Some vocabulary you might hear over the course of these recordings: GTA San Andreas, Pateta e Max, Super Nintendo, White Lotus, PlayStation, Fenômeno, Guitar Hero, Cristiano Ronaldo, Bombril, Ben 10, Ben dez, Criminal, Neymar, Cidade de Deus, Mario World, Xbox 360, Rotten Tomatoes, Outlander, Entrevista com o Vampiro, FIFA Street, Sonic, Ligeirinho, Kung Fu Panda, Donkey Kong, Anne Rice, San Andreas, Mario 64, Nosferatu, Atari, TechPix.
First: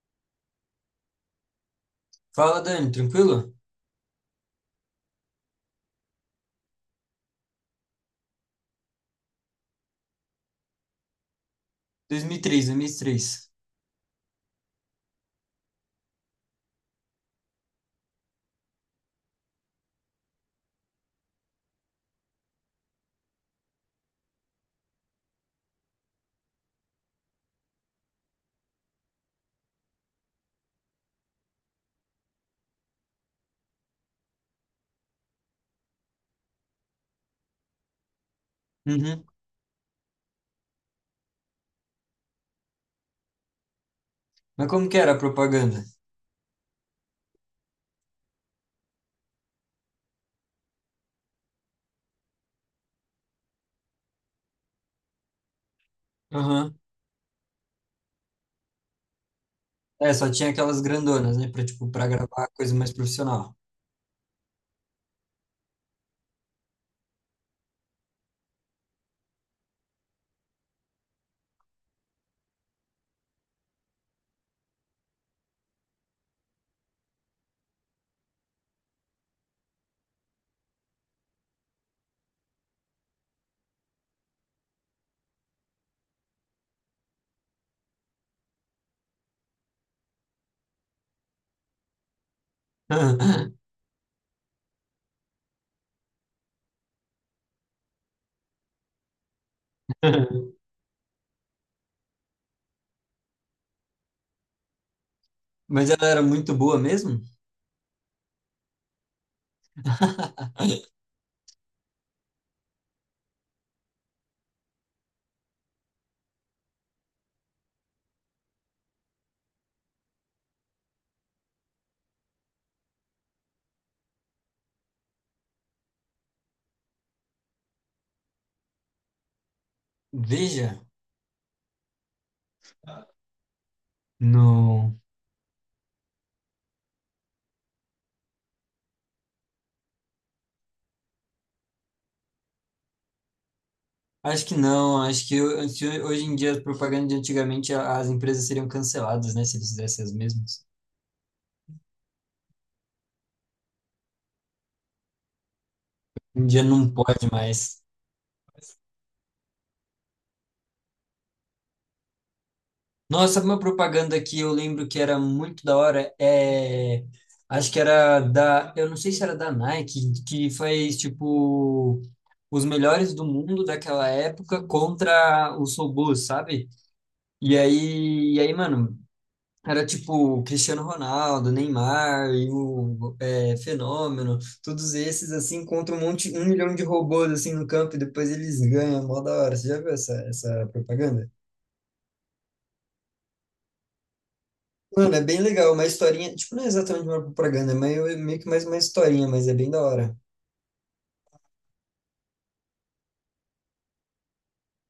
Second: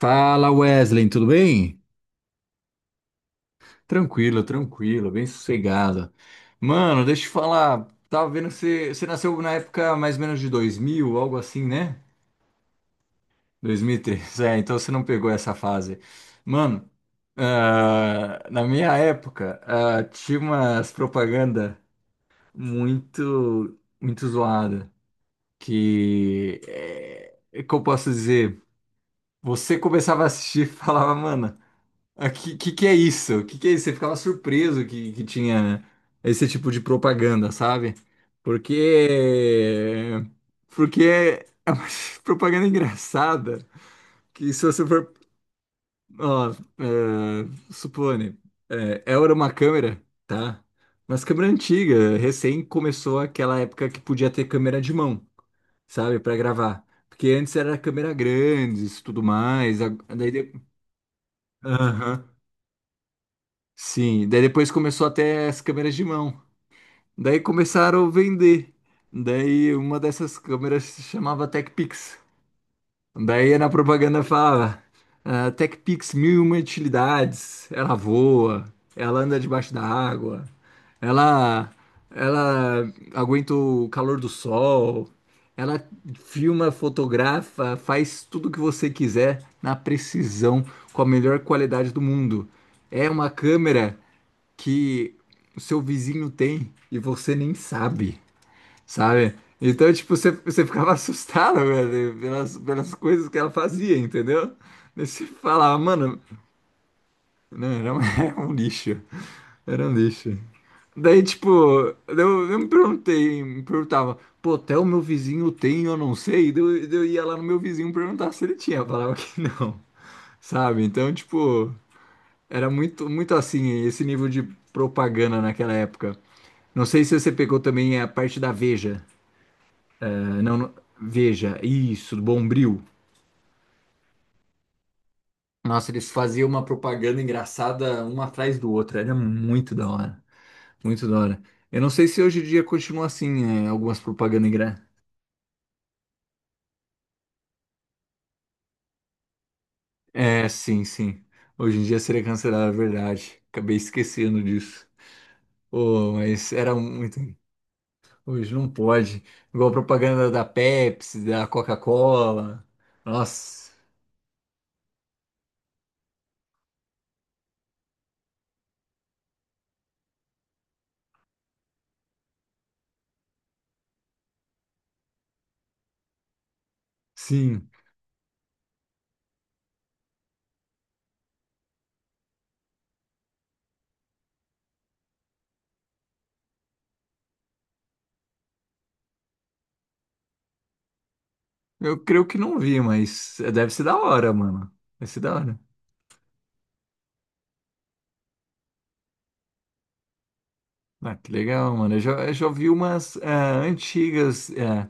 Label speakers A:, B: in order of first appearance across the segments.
A: Fala, Wesley, tudo bem?
B: Fala, Dani, tranquilo?
A: Tranquilo, tranquilo, bem sossegado. Mano, deixa eu te falar, tava vendo que você nasceu na época mais ou menos de 2000, algo assim, né?
B: 2003, 2003.
A: 2003, é, então você não pegou essa fase. Mano, na minha época, tinha umas propaganda muito, muito zoada, que, é, como eu posso dizer, você começava a assistir e falava, mano... Ah, que que é isso? O que que é isso? Você ficava surpreso que tinha esse tipo de propaganda, sabe? Porque
B: Uhum.
A: porque é uma propaganda engraçada que se
B: Mas
A: você
B: como que
A: for,
B: era a propaganda?
A: ó, supone, era uma câmera, tá? Mas câmera antiga, recém começou aquela época que podia ter câmera de mão, sabe, pra
B: Aham.
A: gravar. Porque antes era câmera grandes, e tudo mais.
B: É, só tinha aquelas grandonas, né? Pra, tipo, pra
A: Aham.
B: gravar coisa mais profissional.
A: Sim, daí depois começou até as câmeras de mão. Daí começaram a vender. Daí uma dessas câmeras se chamava TechPix. Daí na propaganda falava: ah, TechPix 1001 utilidades. Ela voa, ela anda debaixo da água, ela, ela aguenta o calor do sol, ela filma, fotografa, faz tudo o que você quiser na precisão, com a melhor qualidade do mundo. É uma câmera que o seu vizinho tem e você nem sabe, sabe? Então, tipo, você ficava assustado, velho, pelas coisas que ela fazia, entendeu? Daí você falava,
B: Mas ela
A: mano,
B: era muito boa mesmo?
A: não, era um, era um lixo, era um lixo. Daí, tipo, me perguntava, pô, até o meu vizinho tem, eu não sei. Daí eu ia lá no meu vizinho perguntar se ele tinha, falava que não, sabe? Então, tipo, era muito, muito assim, esse nível de propaganda naquela época. Não sei se você pegou também a parte da Veja. Ah, não-
B: Veja?
A: Veja, isso, do Bombril.
B: Não.
A: Nossa, eles faziam uma propaganda engraçada uma atrás do outro. Era muito da hora. Muito da hora. Eu não sei se hoje em dia continua assim, é, algumas
B: Acho
A: propagandas
B: que
A: engraçadas.
B: não. Acho que se hoje em dia, as propagandas de antigamente, as empresas seriam canceladas, né? Se eles fizessem as
A: É,
B: mesmas.
A: sim, sim. Hoje em dia seria cancelado, é verdade. Acabei esquecendo disso. Oh,
B: Hoje em
A: mas
B: dia
A: era
B: não
A: muito.
B: pode mais.
A: Hoje não pode. Igual propaganda da Pepsi, da Coca-Cola.
B: Nossa, uma
A: Nossa,
B: propaganda que eu lembro que era muito da hora é. Acho que era da. Eu não sei se era da Nike, que faz tipo. Os melhores do mundo daquela época contra os robôs, sabe? E
A: sim.
B: aí, e aí, mano, era tipo o Cristiano Ronaldo, Neymar e o Fenômeno, todos esses assim contra um monte, um milhão de robôs assim no campo e depois eles ganham, mó da hora. Você já viu essa propaganda?
A: Eu creio que não vi, mas deve ser da hora, mano. Deve
B: Mano,
A: ser
B: é
A: da
B: bem
A: hora.
B: legal, uma historinha, tipo, não é exatamente uma propaganda, é meio que mais uma historinha, mas é bem da hora.
A: Ah, que legal, mano. Eu já vi umas antigas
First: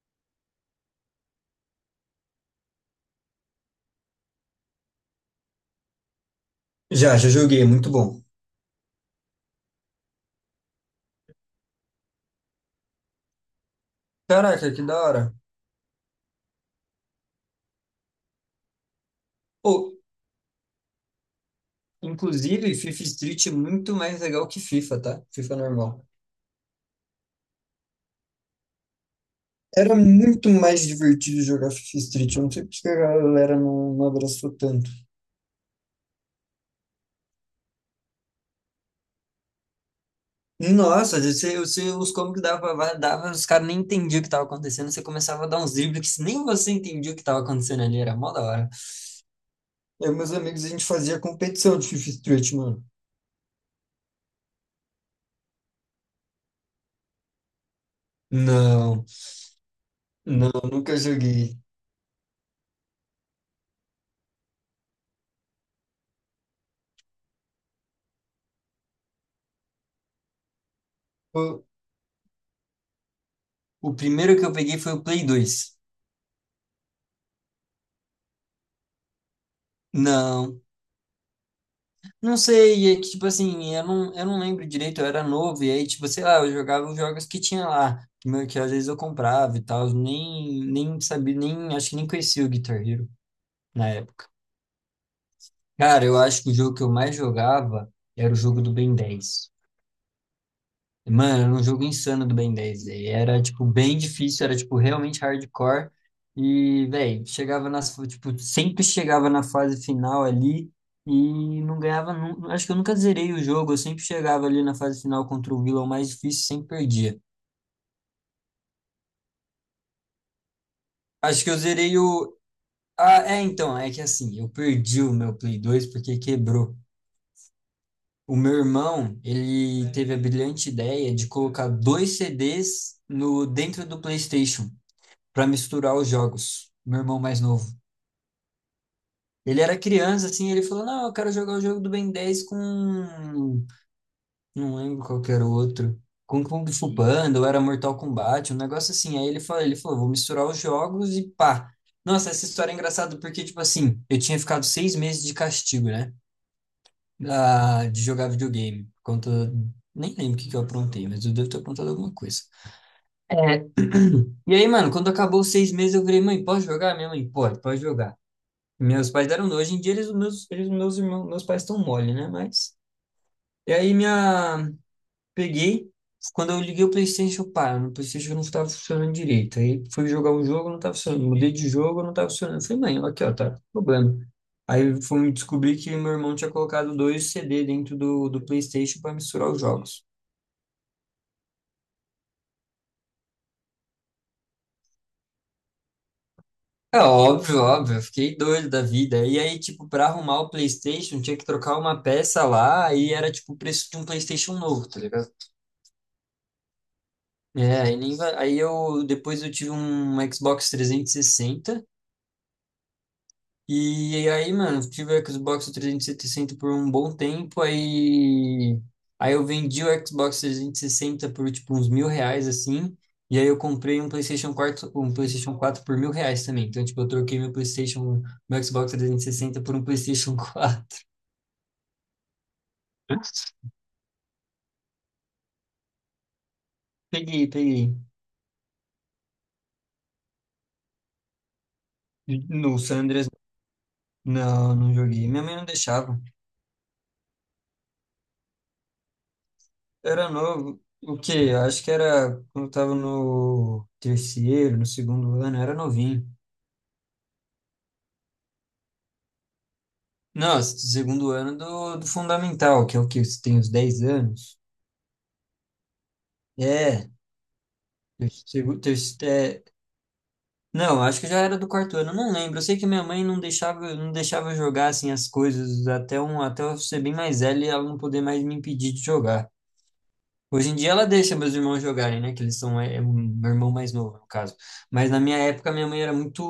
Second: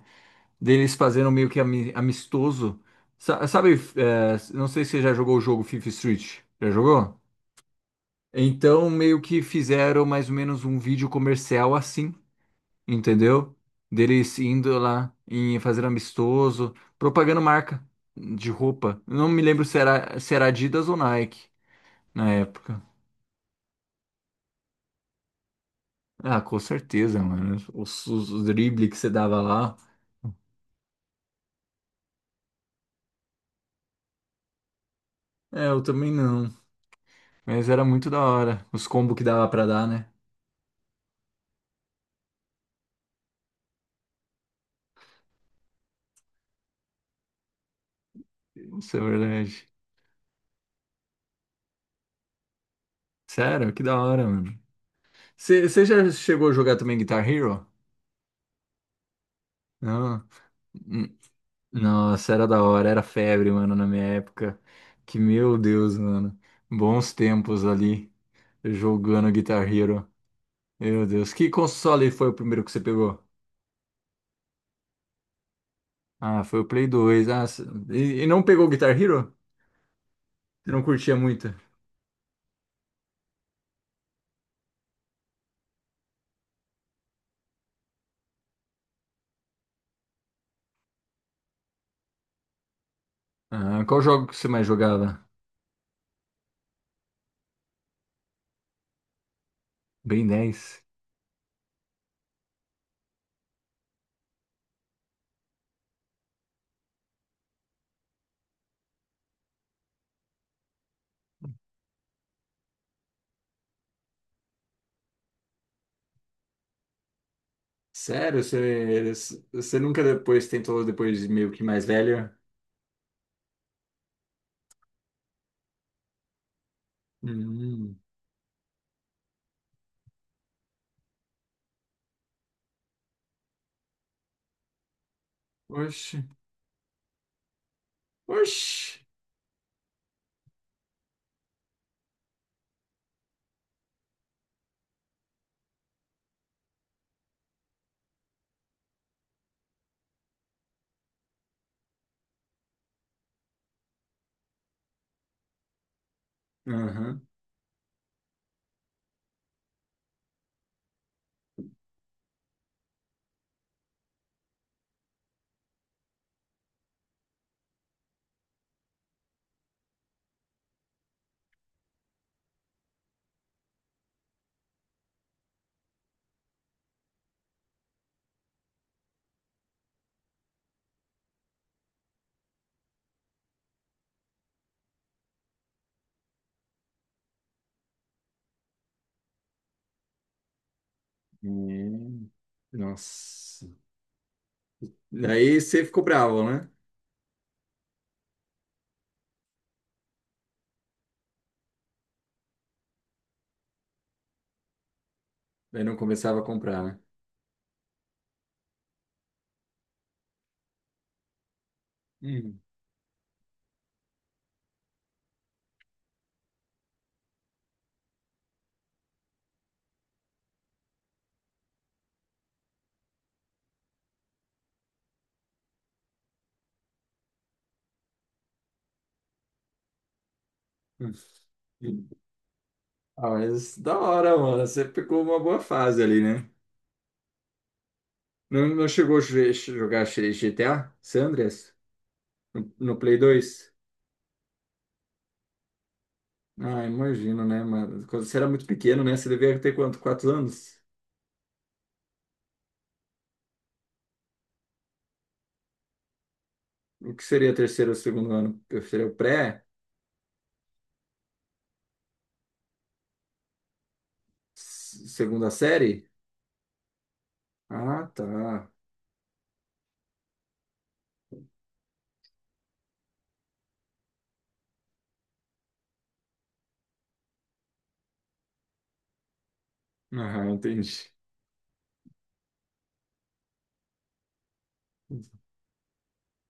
A: deles fazendo meio que amistoso. Sabe, não sei se você já jogou o jogo Fifth Street. Já
B: Já,
A: jogou?
B: já joguei, é muito bom.
A: Então, meio que fizeram mais ou menos um vídeo comercial assim, entendeu? Deles
B: Caraca,
A: indo
B: que da
A: lá
B: hora.
A: e fazendo amistoso, propagando marca de roupa. Não me lembro
B: Pô,
A: se era Adidas ou Nike na
B: inclusive,
A: época.
B: FIFA Street é muito mais legal que FIFA, tá? FIFA normal.
A: Ah, com certeza, mano. Os dribles que você dava lá.
B: Era muito mais divertido jogar FIFA Street, eu não sei porque a galera não, não abraçou tanto.
A: É, eu também não. Mas era muito da hora. Os combos que dava pra dar, né?
B: Nossa, você, os combos que dava, os caras nem entendiam o que tava acontecendo, você começava a dar uns dribles que nem você entendia o que tava acontecendo ali, era mó da hora.
A: Isso é verdade.
B: Eu e meus amigos, a gente fazia competição de FIFA Street, mano.
A: Sério, que da hora, mano. Você já chegou a jogar também Guitar Hero?
B: Não,
A: Não.
B: não, nunca
A: Hum,
B: joguei.
A: nossa, era da hora. Era febre, mano, na minha época. Que meu Deus, mano. Bons tempos ali. Jogando Guitar Hero. Meu Deus. Que
B: O,
A: console foi o primeiro que você pegou?
B: o primeiro que eu peguei foi o Play 2.
A: Ah, foi o Play 2. Ah, e não pegou Guitar Hero?
B: Não,
A: Você não curtia muito?
B: não sei, é que tipo assim, eu não lembro direito, eu era novo, e aí, tipo, sei lá, eu jogava os jogos que tinha lá, que, que às vezes eu comprava e tal, nem sabia, nem, acho que nem conhecia o Guitar Hero
A: Ah,
B: na
A: qual jogo
B: época.
A: que você mais jogava?
B: Cara, eu acho que o jogo que eu mais jogava era o jogo do Ben 10.
A: Ben 10.
B: Mano, era um jogo insano do Ben 10, velho. Era, tipo, bem difícil, era, tipo, realmente hardcore. E, velho, chegava nas, tipo, sempre chegava na fase final ali e não ganhava, acho que eu nunca zerei o jogo, eu sempre chegava ali na fase final contra o vilão mais difícil, e sempre perdia.
A: Sério, você nunca depois tentou, depois de
B: Acho que
A: meio
B: eu
A: que mais
B: zerei
A: velho?
B: o... Ah, é, então, é que assim, eu perdi o meu Play 2 porque quebrou.
A: Hum,
B: O meu irmão, ele teve a brilhante ideia de colocar dois CDs no dentro do PlayStation para misturar os
A: oxe,
B: jogos. Meu irmão mais novo.
A: oxe.
B: Ele era criança, assim, ele falou: Não, eu quero jogar o jogo do Ben 10 com. Não lembro qual que era o outro. Com Kung Fu Panda, ou era Mortal Kombat, um negócio assim. Aí ele falou: Vou misturar os jogos e pá. Nossa, essa história é engraçada porque, tipo assim, eu tinha ficado 6 meses de castigo, né?
A: Aham.
B: Da, de jogar videogame. Conta. Nem lembro o que que eu aprontei, mas eu devo ter aprontado alguma coisa. É, e aí, mano, quando acabou os 6 meses, eu falei: Mãe, posso jogar? Minha mãe, pode, pode jogar. Meus pais deram dois. Hoje em dia eles, meus irmãos, meus pais estão mole, né? Mas. E aí minha. Peguei. Quando eu liguei o PlayStation, pá, no PlayStation não estava funcionando direito. Aí fui jogar um jogo, não estava funcionando. Mudei de jogo, não estava funcionando. Eu falei, mãe, aqui, ó, tá problema. Aí fui descobrir que meu irmão tinha colocado dois CD dentro do, do PlayStation para misturar os jogos.
A: Hum, nossa. Daí você ficou bravo, né?
B: É óbvio, óbvio, eu fiquei doido da vida. E aí, tipo, pra arrumar o PlayStation, tinha que trocar uma peça lá e era, tipo, o preço de um PlayStation novo, tá ligado?
A: Daí não começava a comprar, né?
B: É, aí, nem aí eu depois eu tive um Xbox 360 e sessenta
A: Hum.
B: e aí, mano, eu tive o Xbox 360 por um bom tempo, aí eu vendi o Xbox 360 por tipo uns 1.000 reais assim, e aí eu comprei um PlayStation 4 por 1.000 reais também. Então, tipo, eu troquei meu PlayStation, meu Xbox 360 por um PlayStation 4
A: hum. Ah, mas da hora, mano. Você pegou uma boa fase ali, né?
B: Peguei, peguei.
A: Não, não chegou a jogar GTA San Andreas
B: No
A: no
B: San
A: Play
B: Andreas,
A: 2?
B: não, não joguei. Minha mãe não deixava.
A: Ah, imagino, né, mas quando você era muito pequeno, né? Você devia ter quanto?
B: Era
A: Quatro anos?
B: novo. O quê? Eu acho que era quando eu tava no terceiro, no segundo ano, eu era novinho.
A: O que seria terceiro ou segundo ano? Seria o pré?
B: Não, segundo ano do, do fundamental, que é o que você tem os 10 anos.
A: Segunda série?
B: É,
A: Ah, tá.
B: segundo, terceiro, não, acho que já era do quarto ano, eu não lembro. Eu sei que minha mãe não deixava, não deixava eu jogar assim as coisas até um, até eu ser bem mais velho e ela não poder mais me impedir de jogar.
A: Ah,
B: Hoje em
A: entendi.
B: dia ela deixa meus irmãos jogarem, né? Que eles são, é, meu irmão mais novo, no caso. Mas na minha época, minha mãe era muito,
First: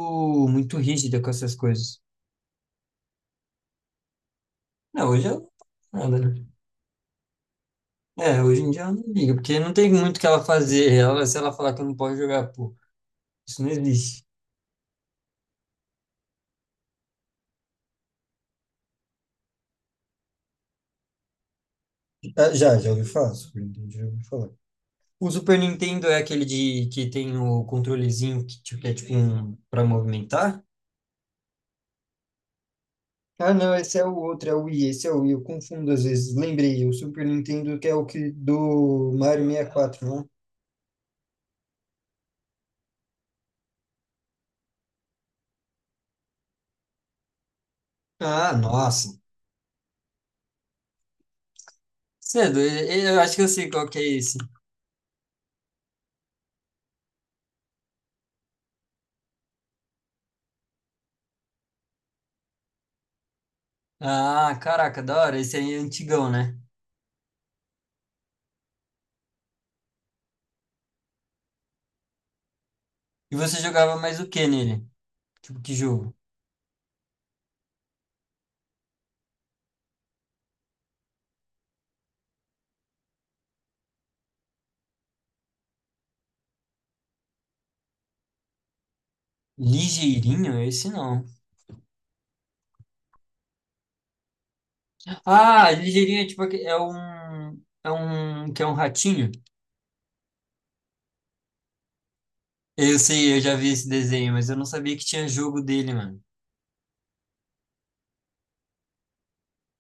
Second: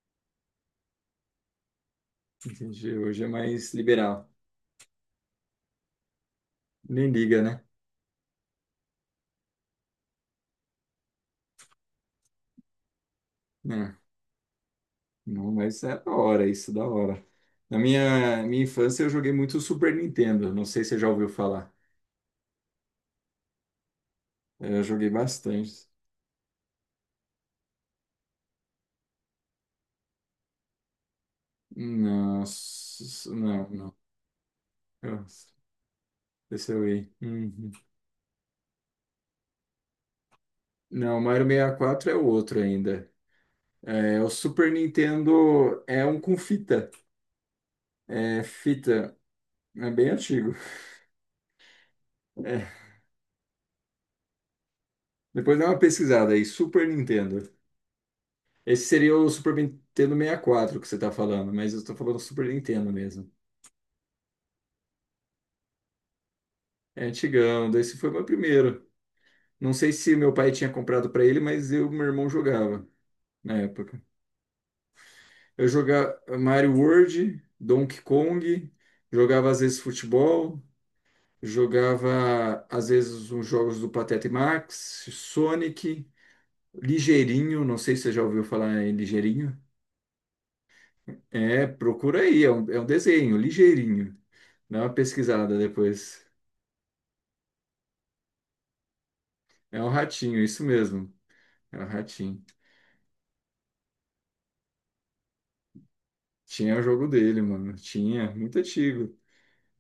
B: muito rígida com essas coisas.
A: Entendi. Hoje é mais liberal.
B: Não, hoje eu, nada, né?
A: Nem liga, né?
B: É, hoje em dia ela não liga, porque não tem muito o que ela fazer. Ela, se ela falar que eu não posso jogar, pô, isso não
A: Né?
B: existe.
A: Não, mas é da hora isso, da hora. Minha infância eu joguei muito Super Nintendo. Não sei se você já ouviu falar.
B: Ah, já, já ouvi falar, Super Nintendo, já ouvi falar.
A: Eu joguei
B: O Super
A: bastante.
B: Nintendo é aquele de que tem o controlezinho que, tipo, que é tipo um para movimentar?
A: Não,
B: Ah,
A: não,
B: não,
A: não.
B: esse é o outro, é o Wii, esse é o
A: Eu-
B: Wii, eu confundo às vezes.
A: esse eu
B: Lembrei, o
A: ia.
B: Super Nintendo que é o que do Mario 64, né?
A: Não, o Mario 64 é o outro ainda. É, o Super Nintendo é um com fita. É
B: Ah, nossa.
A: fita. É bem antigo.
B: Cedo,
A: É.
B: eu acho que eu sei qual que é esse.
A: Depois dá uma pesquisada aí. Super Nintendo. Esse seria o Super Nintendo 64 que você tá falando, mas eu tô falando Super Nintendo mesmo.
B: Ah, caraca, da hora, esse aí é antigão, né?
A: É antigão. Esse foi o meu primeiro. Não sei se meu pai tinha comprado pra ele, mas eu, e meu irmão jogava
B: E
A: na
B: você jogava
A: época.
B: mais o que nele? Tipo,
A: Eu
B: que jogo?
A: jogava Mario World, Donkey Kong, jogava às vezes futebol. Jogava, às vezes, uns jogos do Pateta e Max, Sonic, Ligeirinho, não sei se você já ouviu falar em Ligeirinho.
B: Ligeirinho? Esse não.
A: É, procura aí, é um desenho, Ligeirinho. Dá uma pesquisada
B: Ah, ligeirinho
A: depois.
B: é tipo, é um, que é um ratinho.
A: É um ratinho, isso mesmo. É um ratinho.
B: Eu sei, eu já vi esse desenho, mas eu não sabia que tinha jogo dele, mano.
A: Tinha o jogo dele, mano. Tinha, muito antigo.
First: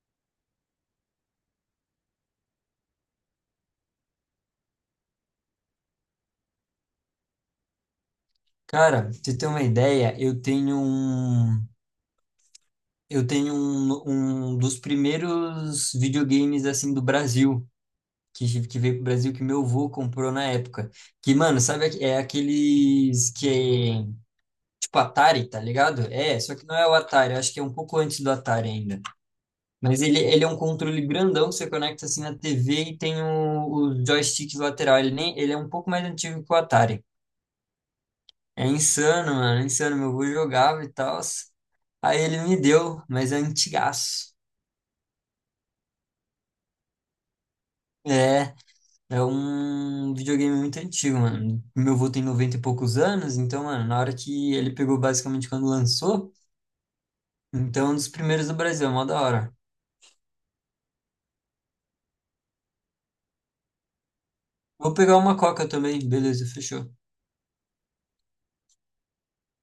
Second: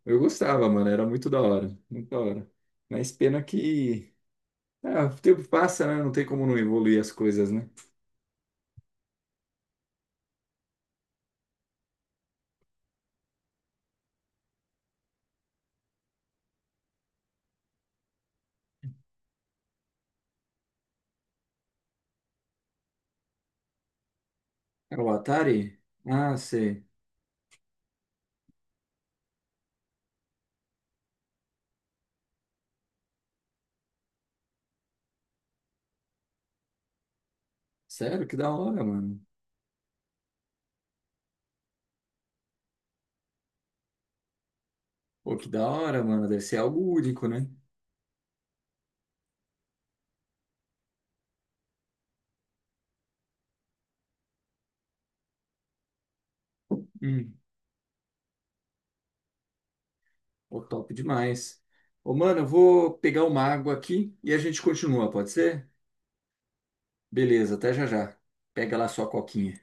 A: Eu gostava, mano, era muito da hora, muito da hora. Mas pena que... Ah, o tempo passa, né? Não tem como não evoluir as coisas, né?
B: Cara, pra você ter uma ideia, eu tenho um. Eu tenho um, um dos primeiros videogames assim do Brasil, que veio pro Brasil, que meu avô comprou na época. Que, mano, sabe, é aqueles que é
A: É
B: tipo
A: o
B: Atari, tá
A: Atari?
B: ligado?
A: Ah,
B: É, só que não
A: sei.
B: é o Atari, acho que é um pouco antes do Atari ainda. Mas ele é um controle grandão que você conecta assim na TV e tem o joystick lateral. Ele, nem, ele é um pouco mais antigo que o Atari.
A: Sério? Que da
B: É
A: hora, mano.
B: insano, mano, é insano. Meu avô jogava e tal. Aí ele me deu, mas é antigaço.
A: Pô, que da hora, mano. Deve ser algo único, né?
B: É. É um videogame muito antigo, mano. Meu avô tem 90 e poucos anos, então, mano, na hora que ele pegou basicamente quando lançou,
A: Hum,
B: então é um dos primeiros do Brasil, é mó da hora.
A: pô, top demais. Ô, mano, eu vou pegar uma água aqui e a gente
B: Vou
A: continua,
B: pegar
A: pode
B: uma
A: ser?
B: coca também, beleza, fechou.
A: Beleza, até já já. Pega lá sua coquinha.